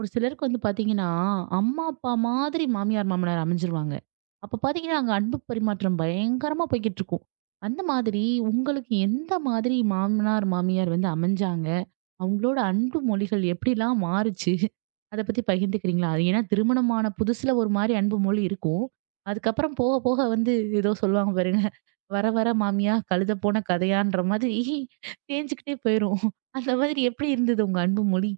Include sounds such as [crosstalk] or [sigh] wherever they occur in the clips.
ஒரு சிலருக்கு வந்து பாத்தீங்கன்னா, அம்மா, அப்பா மாதிரி மாமியார், மாமனார் அமைஞ்சிருவாங்க. அப்ப பாத்தீங்கன்னா, அங்க அன்பு பரிமாற்றம் பயங்கரமா போய்க்கிட்டுருக்கும். அந்த மாதிரி உங்களுக்கு எந்த மாதிரி மாமனார், மாமியார் வந்து அமைஞ்சாங்க? அவங்களோட அன்பு மொழிகள் எப்படிலாம் மாறுச்சு? அத பத்தி பகிர்ந்துக்கிறீங்களா? அது ஏன்னா திருமணமான புதுசுல ஒரு மாரி அன்பு மொழி இருக்கும். அதுக்கப்புறம் போக, போக வந்து ஏதோ சொல்லுவாங்க பாருங்க. வர, வர மாமியா கழுத போன கதையான்ற மாதிரி தேஞ்சுக்கிட்டே போயிரும். அந்த மாதிரி எப்படி இருந்தது உங்க அன்பு மொழி?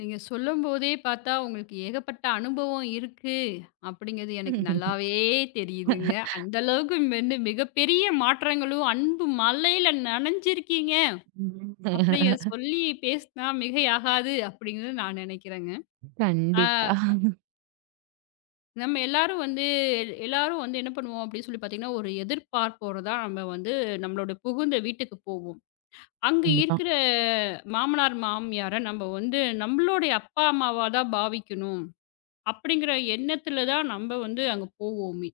நீங்க சொல்லும்போதே பார்த்தா, உங்களுக்கு ஏகப்பட்ட அனுபவம் இருக்கு. அப்படிங்கிறது எனக்கு [laughs] நல்லாவே தெரியுதுங்க. அந்த அளவுக்கு வந்து மிகப்பெரிய மாற்றங்களும், அன்பு மழையில நனைஞ்சிருக்கீங்க. அப்படிங்க சொல்லி பேசினா மிகையாகாது அப்படிங்கிறது நான் நினைக்கிறேங்க. ஆ கண்டிப்பா. நம்ம எல்லாரும் வந்து எல்லாரும் வந்து என்ன பண்ணுவோம் அப்படின்னு சொல்லி பார்த்தீங்கன்னா, ஒரு எதிர்பார்ப்போட தான் நம்ம வந்து நம்மளோட புகுந்த வீட்டுக்கு போவோம். அங்க கண்டிப்பா. இருக்கிற மாமனார், மாமியார நம்ம வந்து நம்மளுடைய அப்பா, அம்மாவா தான் பாவிக்கணும். அப்படிங்கிற எண்ணத்துல தான் நம்ம வந்து அங்க போவோமே.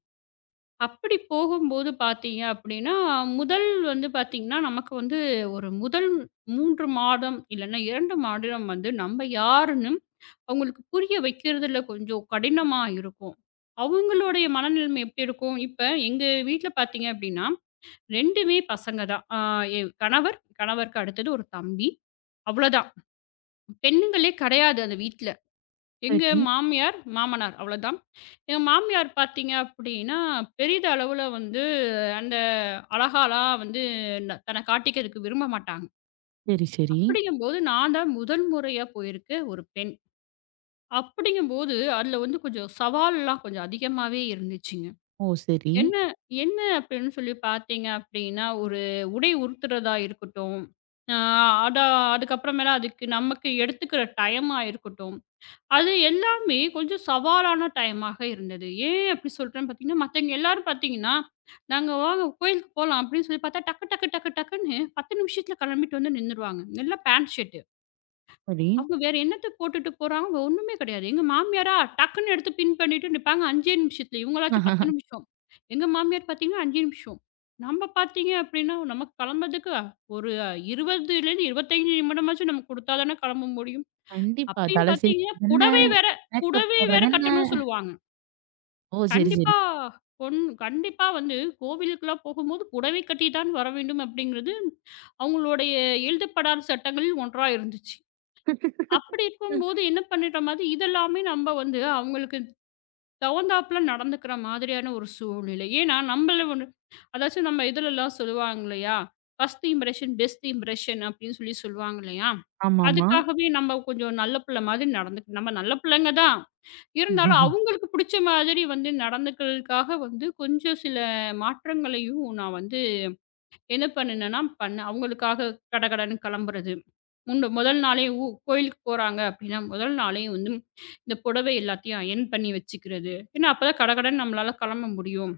அப்படி போகும்போது பார்த்தீங்க அப்படின்னா, முதல் வந்து பார்த்தீங்கன்னா, நமக்கு வந்து ஒரு முதல் 3 மாதம் இல்லன்னா 2 மாதம் வந்து நம்ம யாருன்னு அவங்களுக்கு புரிய வைக்கிறதுல கொஞ்சம் கடினமா இருக்கும். அவங்களுடைய மனநிலைமை எப்படி இருக்கும்? இப்ப எங்க வீட்ல பார்த்தீங்க அப்படின்னா, 2மே பசங்க தான். என் கணவர், கணவருக்கு அடுத்தது ஒரு தம்பி. அவ்வளோதான். பெண்ணுங்களே கிடையாது அந்த வீட்ல. எங்க சரி, மாமியார், மாமனார் அவ்வளோதான். எங்க மாமியார் பார்த்தீங்க அப்படின்னா, பெரிதளவுல வந்து அந்த அழகாலாம் வந்து தன்னை காட்டிக்கிறதுக்கு விரும்ப மாட்டாங்க. சரி, சரி. அப்படிங்கும்போது நான் தான் முதல் முறையா போயிருக்க ஒரு பெண். அப்படிங்கும்போது அதில வந்து கொஞ்சம் சவால்லாம் கொஞ்சம் அதிகமாவே இருந்துச்சுங்க. ஓ! சரி, என்ன என்ன அப்படின்னு சொல்லி பார்த்தீங்க அப்படின்னா, ஒரு உடை உடுத்துறதா இருக்கட்டும், அ அத அதுக்கப்புறமேலா அதுக்கு நமக்கு எடுத்துக்கிற டைமா இருக்கட்டும். அது எல்லாமே கொஞ்சம் சவாலான டைமாக இருந்தது. ஏன் அப்படி சொல்றேன்னு பார்த்தீங்கன்னா, மத்தவங்க எல்லாரும் பார்த்தீங்கன்னா, "நாங்க வாங்க கோயிலுக்கு போலாம்" அப்படின்னு சொல்லி பார்த்தா, டக்கு டக்கு டக்கு டக்குன்னு 10 நிமிஷத்துல கிளம்பிட்டு வந்து நின்னுருவாங்க. எல்லாம் பேண்ட் ஷர்ட். சரி. அவங்க வேற என்னத்த போட்டுட்டு போறாங்க ஒண்ணுமே கிடையாது. எங்க மாமியாரா டக்குன்னு எடுத்து பின் பண்ணிட்டு நிப்பாங்க 5 நிமிஷத்துல. இவங்களாச்சும் 10 நிமிஷம். எங்க மாமியார் பார்த்தீங்கன்னா 5 நிமிஷம். நம்ம பார்த்தீங்க அப்படின்னா, நமக்கு கிளம்புறதுக்கு ஒரு 20லேருந்து 25 நிமிடமாச்சும் நம்ம குடுத்தா தானே கிளம்ப முடியும். கண்டிப்பா. அப்பயும் தலை பார்த்தீங்கன்னா, சீவுறதென்ன, மேக்கப் புடவை வேற போடுறதென்ன. கட்டணும்னு சொல்லுவாங்க. ஓ! சரி, சரி. கண்டிப்பா பொண் கண்டிப்பா வந்து கோவிலுக்குலாம் போகும்போது புடவை கட்டி தான் வர வேண்டும் அப்படிங்கிறது அவங்களுடைய எழுதப்படாத சட்டங்களில் ஒன்றா இருந்துச்சு. அப்படி இருக்கும்போது என்ன பண்ணிட்ட மாதிரி இதெல்லாமே நம்ம வந்து அவங்களுக்கு தகுந்தாப்புல நடந்துக்கிற மாதிரியான ஒரு சூழ்நிலை. ஏன்னா, நம்மள ஒண்ணு அதாச்சும் நம்ம இதுலலாம் சொல்லுவாங்க இல்லையா? ஃபர்ஸ்ட் இம்ப்ரஷன் பெஸ்ட் இம்ப்ரஷன் அப்படின்னு சொல்லி சொல்லுவாங்க இல்லையா? ஆமாமா. அதுக்காகவே நம்ம கொஞ்சம் நல்ல பிள்ளை மாதிரி நம்ம நல்ல பிள்ளைங்க தான். இருந்தாலும் அவங்களுக்கு புடிச்ச மாதிரி வந்து நடந்துக்கிறதுக்காக வந்து கொஞ்சம் சில மாற்றங்களையும் நான் வந்து என்ன பண்ணுனேன்னா, பண்ணேன். அவங்களுக்காக கடகடன்னு கிளம்புறது. முதல் நாளே கோயிலுக்கு போறாங்க அப்படின்னா, முதல் நாளே வந்து இந்த புடவை எல்லாத்தையும் அயர்ன் பண்ணி வச்சுக்கிறது. ஏன்னா, அப்பதான் கடகடன்னு நம்மளால கிளம்ப முடியும்.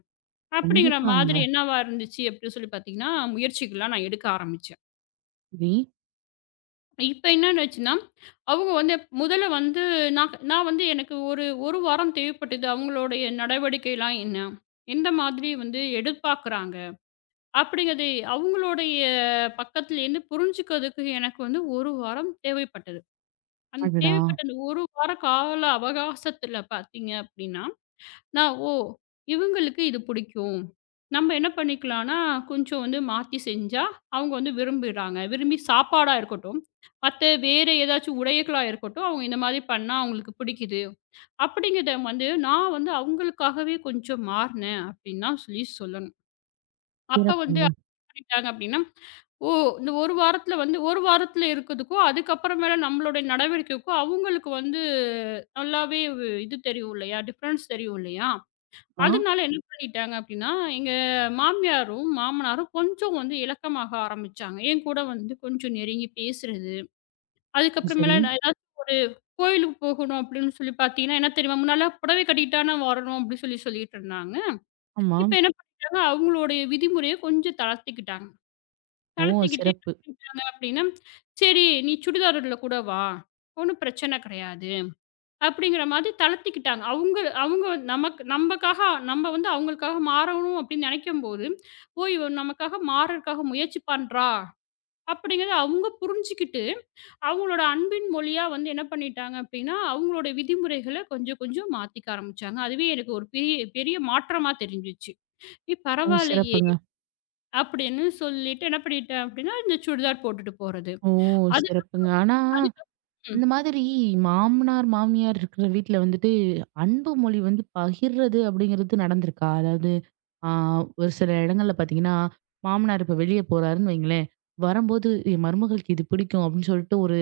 அப்படிங்கிற கண்டிப்பாங்க. மாதிரி என்னவா இருந்துச்சு அப்படின்னு சொல்லி பார்த்தீங்கன்னா, முயற்சிகள்லாம் நான் எடுக்க ஆரம்பிச்சேன். சரி. இப்ப என்னன்னு ஆச்சுன்னா, அவங்க வந்து முதல்ல வந்து நான் நான் வந்து எனக்கு ஒரு 1 வாரம் தேவைப்பட்டது. அவங்களுடைய நடவடிக்கைலாம் என்ன? எந்த மாதிரி வந்து எதிர்பார்க்குறாங்க? அப்படிங்கிறது அவங்களுடைய பக்கத்துலேருந்து புரிஞ்சுக்கிறதுக்கு எனக்கு வந்து 1 வாரம் தேவைப்பட்டது. அந்த அடடா! தேவைப்பட்ட அந்த 1 வார கால அவகாசத்தில பார்த்தீங்க அப்படின்னா, நான் ஓ! இவங்களுக்கு இது பிடிக்கும். நம்ம என்ன பண்ணிக்கலாம்னா, கொஞ்சம் வந்து மாத்தி செஞ்சா அவங்க வந்து விரும்பிடுறாங்க. விரும்பி சாப்பாடா இருக்கட்டும், மத்த வேற ஏதாச்சும் உடைகளா இருக்கட்டும், அவங்க இந்த மாதிரி பண்ணா அவங்களுக்கு பிடிக்குது. அப்படிங்கிறத வந்து நான் வந்து அவங்களுக்காகவே கொஞ்சம் மாறினேன் அப்படின்னு தான் சொல்லி சொல்லணும். அப்ப வந்து சிறப்புங்க. பண்ணிட்டாங்க அப்படின்னா, ஓ! இந்த 1 வாரத்துல வந்து 1 வாரத்துல இருக்கதுக்கும், அதுக்கப்புறமேல நம்மளுடைய நடவடிக்கைக்கும் அவங்களுக்கு வந்து நல்லாவே இது தெரியும் இல்லையா? டிஃபரன்ஸ் தெரியும் இல்லையா? ஆமா. அதனால என்ன பண்ணிட்டாங்க அப்படின்னா, எங்க மாமியாரும், மாமனாரும் கொஞ்சம் வந்து இலக்கமாக ஆரம்பிச்சாங்க. என் கூட வந்து கொஞ்சம் நெருங்கி பேசுறது. அது சரி. அதுக்கப்புறமேல நான் ஏதாச்சும் ஒரு கோயிலுக்கு போகணும் அப்படின்னு சொல்லி பார்த்தீங்கன்னா, என்ன தெரியுமா? முன்னாடிலாம் புடவை கட்டிட்டு தான வரணும் அப்படின்னு சொல்லி சொல்லிட்டு இருந்தாங்க. ஆமா. இப்ப என்ன பண்ணிட்டாங்க, அவங்களுடைய விதிமுறைய கொஞ்சம் தளர்த்திக்கிட்டாங்க. ஓ! தளர்த்திக்கிட்டு என்ன சிறப்பு. பண்ணிட்டாங்க அப்படின்னா, "சரி நீ சுடிதார்ல கூட வா, ஒண்ணும் பிரச்சனை கிடையாது." அப்படிங்கிற மாதிரி தளர்த்திக்கிட்டாங்க. அவங்க அவங்க நமக்காக நம்ம வந்து அவங்களுக்காக மாறணும் அப்படின்னு நினைக்கும்போது, "ஓ! இவ நமக்காக மாறுறதுக்காக முயற்சி பண்றா." அப்படிங்கிறத அவங்க புரிஞ்சுக்கிட்டு, அவங்களோட அன்பின் மொழியா வந்து என்ன பண்ணிட்டாங்க அப்படின்னா, அவங்களோட விதிமுறைகள கொஞ்சம் கொஞ்சம் மாத்திக்க ஆரம்பிச்சாங்க. அதுவே எனக்கு ஒரு பெரிய பெரிய மாற்றமா தெரிஞ்சுச்சு. "ஏய் ஓ! பரவாயில்லையே!" சிறப்புங்க. அப்படின்னு சொல்லிட்டு என்ன பண்ணிட்டேன் அப்படின்னா, இந்த சுடிதார் போட்டுட்டு போறது. ஓ! அது சிறப்புங்க. ஆனா, அதுக்கு ம். இந்த மாதிரி மாமனார், மாமியார் இருக்கிற வீட்ல வந்துட்டு, அன்பு மொழி வந்து பகிர்றது அப்படிங்கிறது நடந்திருக்கா? அதாவது ஆ ஒரு சில இடங்கள்ல பார்த்தீங்கன்னா, மாமனார் இப்ப வெளிய போறாருன்னு வைங்களேன், வரும்போது என் மருமகளுக்கு இது பிடிக்கும் அப்படின்னு சொல்லிட்டு ஒரு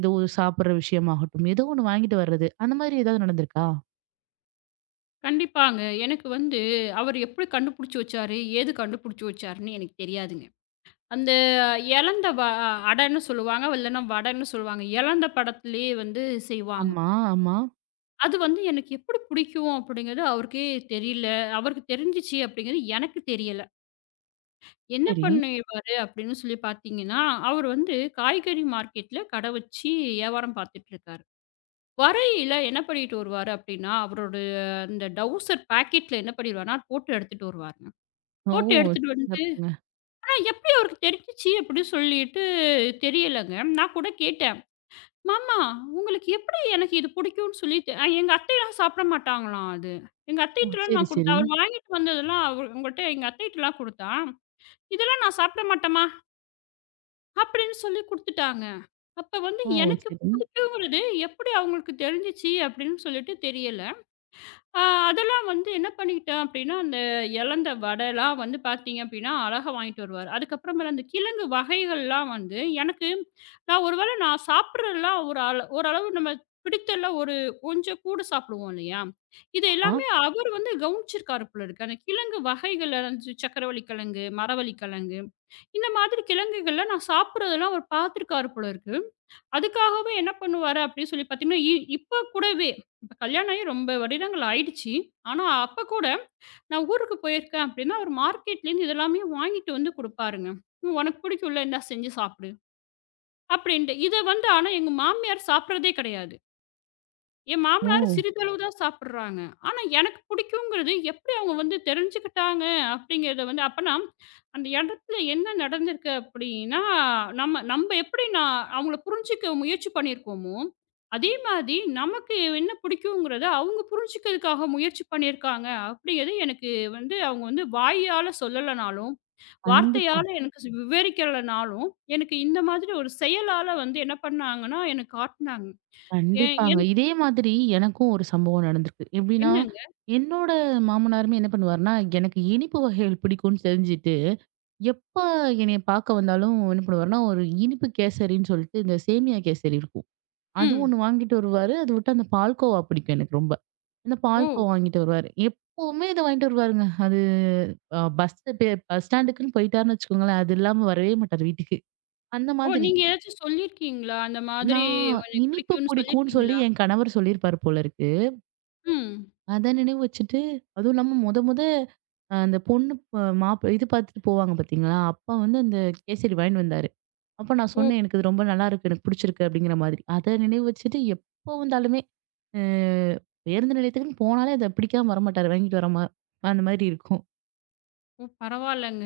ஏதோ ஒரு சாப்பிடுற விஷயமாகட்டும், ஏதோ ஒண்ணு வாங்கிட்டு வர்றது. அந்த மாதிரி ஏதாவது நடந்திருக்கா? கண்டிப்பாங்க. எனக்கு வந்து அவரு எப்படி கண்டுபிடிச்சு வச்சாரு? ஏது கண்டுபிடிச்சு வச்சாருன்னு எனக்கு தெரியாதுங்க. அந்த எலந்த வ அடன்னு சொல்லுவாங்க. இல்லன்னா வடன்னு சொல்லுவாங்க. எலந்த படத்திலேயே வந்து செய்வாங்க. ஆமா, ஆமா. அது வந்து எனக்கு எப்படி பிடிக்கும் அப்படிங்கிறது அவருக்கே தெரியல. அவருக்கு தெரிஞ்சுச்சு அப்படிங்கிறது எனக்கு தெரியல. என்ன சரி. பண்ணுவாரு அப்படின்னு சொல்லி பார்த்தீங்கன்னா, அவர் வந்து காய்கறி மார்க்கெட்ல கடை வச்சு வியாபாரம் பார்த்துட்டுருக்காரு. வரையில என்ன பண்ணிட்டு வருவாரு அப்படின்னா, அவரோட அந்த டவுசர் பாக்கெட்ல என்ன பண்ணிருவாருன்னா, போட்டு எடுத்துட்டு வருவாருங்க. ஓ! போட்டு எடுத்துட்டு வந்துட்டு, சிறப்புங்க. ஆனா எப்படி அவருக்கு தெரிஞ்சுச்சு அப்படின்னு சொல்லிட்டு தெரியலங்க. நான் கூட கேட்டேன், "மாமா உங்களுக்கு எப்படி எனக்கு இது பிடிக்கும்னு சொல்லி தெ அ எங்க அத்தைலாம் சாப்பிட மாட்டாங்களாம் அது. எங்க ஓ! அத்தைட்டலாம் சரி, நான் குடுத்தேன். சரி. அவர் வாங்கிட்டு வந்ததெல்லாம் அவரு உங்கள்ட்ட எங்க அத்தைட்டலாம் குடுத்தான். இதெல்லாம் நான் சாப்பிட மாட்டேம்மா" அப்படின்னு சொல்லி குடுத்துட்டாங்க. அப்ப வந்து ஓ! எனக்கு சரி. புரியுறது எப்படி அவங்களுக்கு தெரிஞ்சுச்சு அப்படின்னு சொல்லிட்டு தெரியல. ஆ, அதெல்லாம் வந்து என்ன பண்ணிக்கிட்டேன் அப்படின்னா, அந்த எலந்த வடைலாம் வந்து பார்த்தீங்க அப்படின்னா, அழகா வாங்கிட்டு வருவாரு. அதுக்கப்புறமேல அந்த கிழங்கு வகைகள்லாம் வந்து எனக்கு நான் ஒரு வேளை நான் சாப்பிடுறதெல்லாம் ஒரு ஓரளவு நம்ம பிடித்தல்ல ஒரு கொஞ்சம் கூட சாப்பிடுவோம் இல்லையா? இது ஆமா. எல்லாமே அவர் வந்து கவனிச்சிருக்காரு போல இருக்கு. அந்த கிழங்கு வகைகள்ல வந்து சக்கரவள்ளி கிழங்கு, மரவள்ளி கிழங்கு இந்த மாதிரி கிழங்குகள்லாம் நான் சாப்பிடுறதெல்லாம் அவர் பார்த்துருக்காரு போல இருக்கு. அதுக்காகவே என்ன பண்ணுவாரு அப்படின்னு சொல்லி பார்த்தீங்கன்னா, இப்ப கூடவே இப்ப கல்யாணம் ஆகி ரொம்ப வருடங்கள் ஆயிடுச்சு. ஆனா, அப்ப கூட நான் ஊருக்கு போயிருக்கேன் அப்படின்னா, அவரு மார்க்கெட்லேருந்து இதெல்லாமே வாங்கிட்டு வந்து குடுப்பாருங்க. "உனக்கு பிடிக்கும்ல, இந்தா செஞ்சு சாப்பிடு" அப்படின்ட்டு. இத வந்து ஆனா எங்க மாமியார் சாப்பிடுறதே கிடையாது. என் ஓ! மாமனார் சிறிதளவு தான் சாப்பிடுறாங்க. ஆனா எனக்கு பிடிக்குங்கிறது எப்படி அவங்க வந்து தெரிஞ்சுக்கிட்டாங்க அப்படிங்கிறத வந்து அப்பன்னா அந்த இடத்துல என்ன நடந்திருக்கு அப்படின்னா, நம்ம நம்ம எப்படி நான் அவங்கள புரிஞ்சுக்க முயற்சி பண்ணியிருக்கோமோ, அதே மாதிரி நமக்கு என்ன பிடிக்குங்கிறத அவங்க புரிஞ்சுக்கிறதுக்காக முயற்சி பண்ணியிருக்காங்க அப்படிங்கிறது எனக்கு வந்து அவங்க வந்து வாயால சொல்லலனாலும், கண்டிப்பா, வார்த்தையால எனக்கு விவரிக்கலனாலும், எனக்கு இந்த மாதிரி ஒரு செயலால வந்து என்ன பண்ணாங்கன்னா, எனக்கு காட்டுனாங்க. எ கண்டிப்பாங்க. எனக்கு இதே மாதிரி எனக்கும் ஒரு சம்பவம் நடந்திருக்கு. எப்படின்னா, என்னங்க? என்னோட மாமனாருமே என்ன பண்ணுவாருன்னா, எனக்கு இனிப்பு வகைகள் பிடிக்கும்னு தெரிஞ்சு எப்ப என்னைய பார்க்க வந்தாலும் என்ன பண்ணுவாருன்னா, ஒரு இனிப்பு கேசரின்னு சொல்லிட்டு இந்த சேமியா கேசரி இருக்கும். அது ம். ஒண்ணு வாங்கிட்டு வருவாரு. அத விட்டு அந்த பால்கோவா பிடிக்கும் எனக்கு ரொம்ப. அந்த ஓ! பால்கோவா வாங்கிட்டு வருவாரு. எப்பவுமே இத வாங்கிட்டு வருவாருங்க. அது அ பஸ் பே பஸ் ஸ்டாண்டுக்குன்னு போயிட்டாருன்னு வச்சுக்கோங்களேன், அது இல்லாம வரவே மாட்டாரு வீட்டுக்கு. அந்த ஓ! மாதிரி. நீங்க ஏதாச்சும் சொல்லியிருக்கீங்களா? அந்த மாதிரி நான் எனக்கு இனிப்பு பிடிக்கும்னு பிடிக்கும்னு சொல்லி சொல்லியிருக்கீங்களா? என் கணவர் சொல்லியிருப்பாரு போல இருக்கு. ம். அத நினைவு வச்சுட்டு, அதுவும் இல்லாம மொத மொத அந்த பொண்ணு மாப்பிள இது பார்த்துட்டு போவாங்க பார்த்தீங்களா? அப்ப வந்து அந்த கேசரி வாங்கிட்டு வந்தாரு. அப்ப நான் ஓ! சொன்னேன், "எனக்கு இது ரொம்ப நல்லாருக்கு. எனக்கு பிடிச்சிருக்கு." அப்படிங்கிற மாதிரி. அத நினைவு வச்சுட்டு எப்போ வந்தாலுமே அ பேருந்து நிலையத்துக்குன்னு போனாலே அத பிடிக்காம வரமாட்டாரு. வாங்கிட்டு வர மா அந்த மாதிரி இருக்கும். ஓ! பரவாயில்லங்க.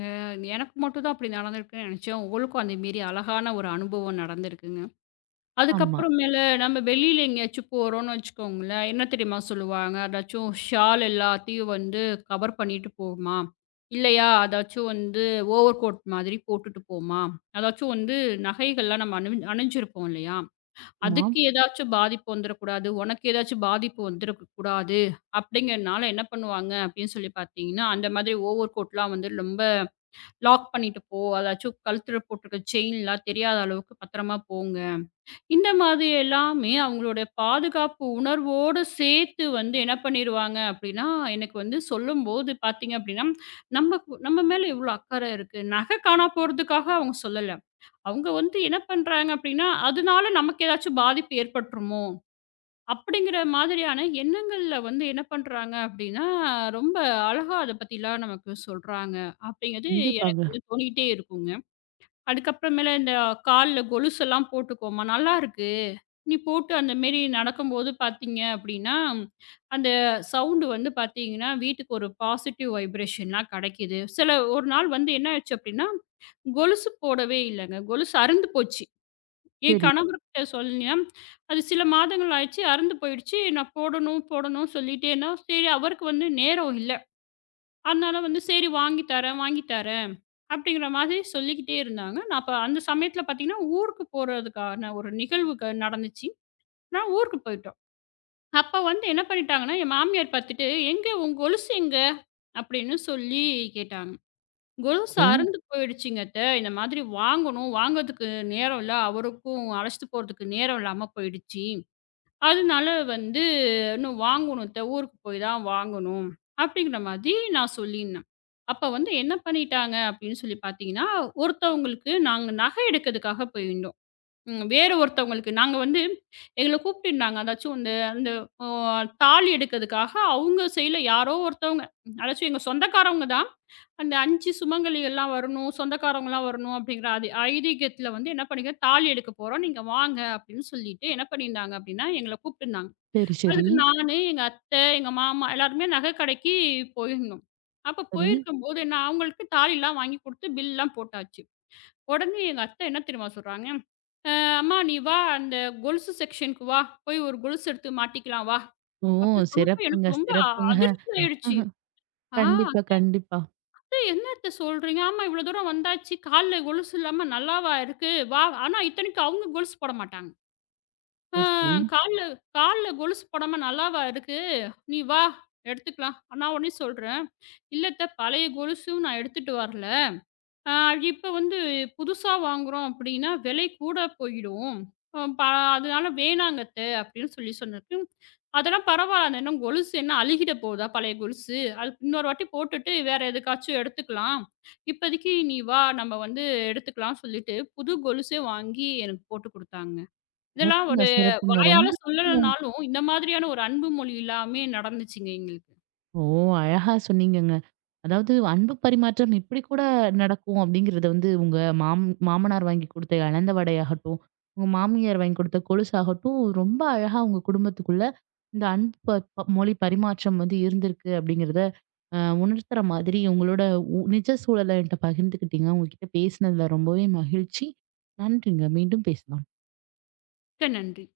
எனக்கு மட்டும் தான் அப்படி நடந்திருக்குன்னு நெனச்சேன். உங்களுக்கும் அந்த மாரி அழகான ஒரு அனுபவம் நடந்திருக்குங்க. ஆமா, அதுக்கப்புறமேல நம்ம வெளியில எங்கேயாச்சும் போறோம்னு வச்சுக்கோங்களேன், என்ன தெரியுமா சொல்லுவாங்க? "அதாச்சும் ஷால் எல்லாத்தையும் வந்து கவர் பண்ணிட்டு போமா. இல்லையா, அதாச்சும் வந்து ஓவர் கோட் மாதிரி போட்டுட்டு போமா." அதாச்சும் வந்து நகைகள்லாம் நம்ம அணிஞ்சிருப்போம் இல்லையா? ஆமா. அதுக்கு ஏதாச்சும் பாதிப்பு வந்துரக்கூடாது, உனக்கு ஏதாச்சும் பாதிப்பு வந்துருக்க கூடாது அப்படிங்கிறனால என்ன பண்ணுவாங்க அப்படின்னு சொல்லி பார்த்தீங்கன்னா, அந்த மாதிரி ஓவர் கோட்லாம் வந்து ரொம்ப லாக் பண்ணிட்டு போ. அதாச்சும் கழுத்துல போட்டிருக்க செயின்லாம் தெரியாத அளவுக்கு பத்திரமா போங்க. இந்த மாதிரி எல்லாமே அவங்களுடைய பாதுகாப்பு உணர்வோடு சேர்த்து வந்து என்ன பண்ணிருவாங்க அப்படின்னா, எனக்கு வந்து சொல்லும்போது பார்த்தீங்க அப்படின்னா, நம்ம நம்ம மேல இவ்வளோ அக்கறை இருக்கு. நகை காணா போறதுக்காக அவங்க சொல்லல. அவங்க வந்து என்ன பண்றாங்க அப்படின்னா, அதனால நமக்கு ஏதாச்சும் பாதிப்பு ஏற்பட்டுருமோ? அப்படிங்கிற மாதிரியான எண்ணங்கள்ல வந்து என்ன பண்றாங்க அப்படின்னா, ரொம்ப அழகா அத பத்திலாம் நமக்கு சொல்றாங்க. அப்படிங்கிறது எனக்கு கண்டிப்பாங்க. வந்து தோணிக்கிட்டே இருக்குங்க. அதுக்கப்புறமேல இந்த கால்ல கொலுசெல்லாம் போட்டுக்கோமா, நல்லாருக்கு. நீ போட்டு அந்த மாரி நடக்கும்போது பார்த்தீங்க அப்படின்னா, அந்த சவுண்டு வந்து பார்த்தீங்கன்னா, வீட்டுக்கு ஒரு பாசிட்டிவ் வைப்ரேஷன்லாம் கெடைக்குது. சில ஒரு நாள் வந்து என்ன ஆச்சு அப்படின்னா, கொலுசு போடவே இல்லங்க. கொலுசு அறுந்து போச்சு. என் சரி, கணவர்கிட்ட சொன்னேன். அது சில மாதங்கள் ஆயிடுச்சு. அறுந்து போயிடுச்சு. நான் போடணும், போடணும்னு சொல்லிட்டே இருந்தேன். சரி அவருக்கு வந்து நேரம் இல்ல. அதனால வந்து "சரி வாங்கி தரேன், வாங்கி தரேன்" அப்படிங்கிற மாதிரி சொல்லிக்கிட்டே இருந்தாங்க. நான் அப்ப அந்த சமயத்துல பார்த்தீங்கன்னா, ஊருக்கு போறதுக்கான ஒரு நிகழ்வுக்கு நடந்துச்சு. நான் ஊருக்கு போயிட்டோம். அப்ப வந்து என்ன பண்ணிட்டாங்கன்னா, என் மாமியார் பார்த்துட்டு "எங்க உன் கொலுசு எங்க?" அப்படின்னு சொல்லி கேட்டாங்க. கொலுசு சரி, அறுந்து போயிடுச்சுங்க அத்த. இந்த மாதிரி வாங்கணும். வாங்கறதுக்கு நேரம் இல்ல. அவருக்கும் அழைச்சிட்டு போறதுக்கு நேரம் இல்லாம போயிடுச்சு. அதனால வந்து இன்னும் வாங்கணும் அத்த. ஊருக்கு போய் தான் வாங்கணும். அப்படிங்கிற மாதிரி நான் சொல்லியிருந்தேன். அப்ப வந்து என்ன பண்ணிட்டாங்க அப்படின்னு சொல்லி பார்த்தீங்கன்னா, ஒருத்தவங்களுக்கு நாங்க நகை எடுக்கிறதுக்காக போயிருந்தோம். ம். வேறு ஒருத்தவங்களுக்கு நாங்க வந்து எங்கள கூப்பிட்டுருந்தாங்க. அதாச்சும் இந்த அந்த அ தாலி எடுக்கிறதுக்காக அவங்க சைட்ல யாரோ ஒருத்தவங்க, அதாச்சும் எங்க சொந்தக்காரவங்க தான். அந்த 5 சுமங்கலிகள்லாம் வரணும், சொந்தக்காரவங்கலாம் வரணும் அப்படிங்கிற அது ஐதீகத்தில வந்து என்ன பண்ணிக்க தாலி எடுக்க போறோம். நீங்க வாங்க அப்படின்னு சொல்லிட்டு என்ன பண்ணியிருந்தாங்க அப்படின்னா, எங்கள கூப்பிட்டுருந்தாங்க. சரி, சரி, அதுக்கு நானு, எங்க அத்தை, எங்க மாமா எல்லாருமே நகை கடைக்கு போயிருந்தோம். அப்ப சரி. போயிருக்கும்போது நான் அவங்களுக்கு தாலிலாம் வாங்கி குடுத்து பில்லாம் போட்டாச்சு. உடனே எங்க அத்தை என்ன தெரியுமா சொல்றாங்க? "அ அம்மா நீ வா அந்த கொலுசு செக்ஷனுக்கு வா. போய் ஒரு கொலுசு எடுத்து மாட்டிக்கலாம் வா." ஓ! அப்படின்னு சொன்னப்ப சிறப்புங்க, எனக்கு ரொம்ப சிறப்புங்க. அதிர்ச்சி ஆயிடுச்சு. ஆஹா, ஆ கண்டிப்பா, கண்டிப்பா. அத்தை என்ன அத்தை சொல்றீங்க? ஆமா இவ்வளோ தூரம் வந்தாச்சு. கால்ல கொலுசு இல்லாம நல்லாவா இருக்கு? வா ஆனா இத்தனைக்கும் அவங்க கொலுசு போட மாட்டாங்க. "ஆ சரி, சரி. கால்ல கால்ல கொலுசு போடாம நல்லாவா இருக்கு? நீ வா எடுத்துக்கலாம்." நான் உடனே சொல்றேன், "இல்ல அத்தை பழைய கொலுசும் நான் எடுத்துட்டு வரல. ஆ, இப்ப வந்து புதுசா வாங்குறோம் அப்படின்னா விலை கூட போயிடும். அ ப அதனால வேணாங்க அத்த அப்படின்னு சொல்லி சொன்னதுக்கு, அதெல்லாம் பரவாயில்ல. அந்த இன்னும் கொலுசு என்ன அழுகிட போகுதா பழைய கொலுசு? அது இன்னொரு வாட்டி போட்டுட்டு வேற எதுக்காச்சும் எடுத்துக்கலாம். இப்போதைக்கு நீ வா நம்ம வந்து எடுத்துக்கலாம்னு சொல்லிட்டு புது கொலுசே வாங்கி எனக்கு போட்டு குடுத்தாங்க. இதெல்லாம் சிறப்புங்க, ஒரு சிறப்புங்க. வாயால சொல்லலைனாலும் இந்த மாதிரியான ஒரு அன்பு மொழி எல்லாமே நடந்துச்சுங்க எங்களுக்கு. ஓ! அழகா சொன்னீங்கங்க. அதாவது அன்பு பரிமாற்றம் இப்படி கூட நடக்கும் அப்படிங்கிறத வந்து உங்க மாம் மாமனார் வாங்கி கொடுத்த இழந்த வடையாகட்டும், உங்க மாமியார் வாங்கி கொடுத்த கொலுசாகட்டும், ரொம்ப அழகா உங்க குடும்பத்துக்குள்ள இந்த அன்பு ப ப மொழி பரிமாற்றம் வந்து இருந்திருக்கு அப்படிங்கிறத அ உணர்த்துற மாதிரி உங்களோட நிஜ சூழல என்கிட்ட பகிர்ந்துக்கிட்டீங்க. உங்ககிட்ட பேசினதுல ரொம்பவே மகிழ்ச்சி. நன்றிங்க. மீண்டும் பேசலாம். மிக்க நன்றி.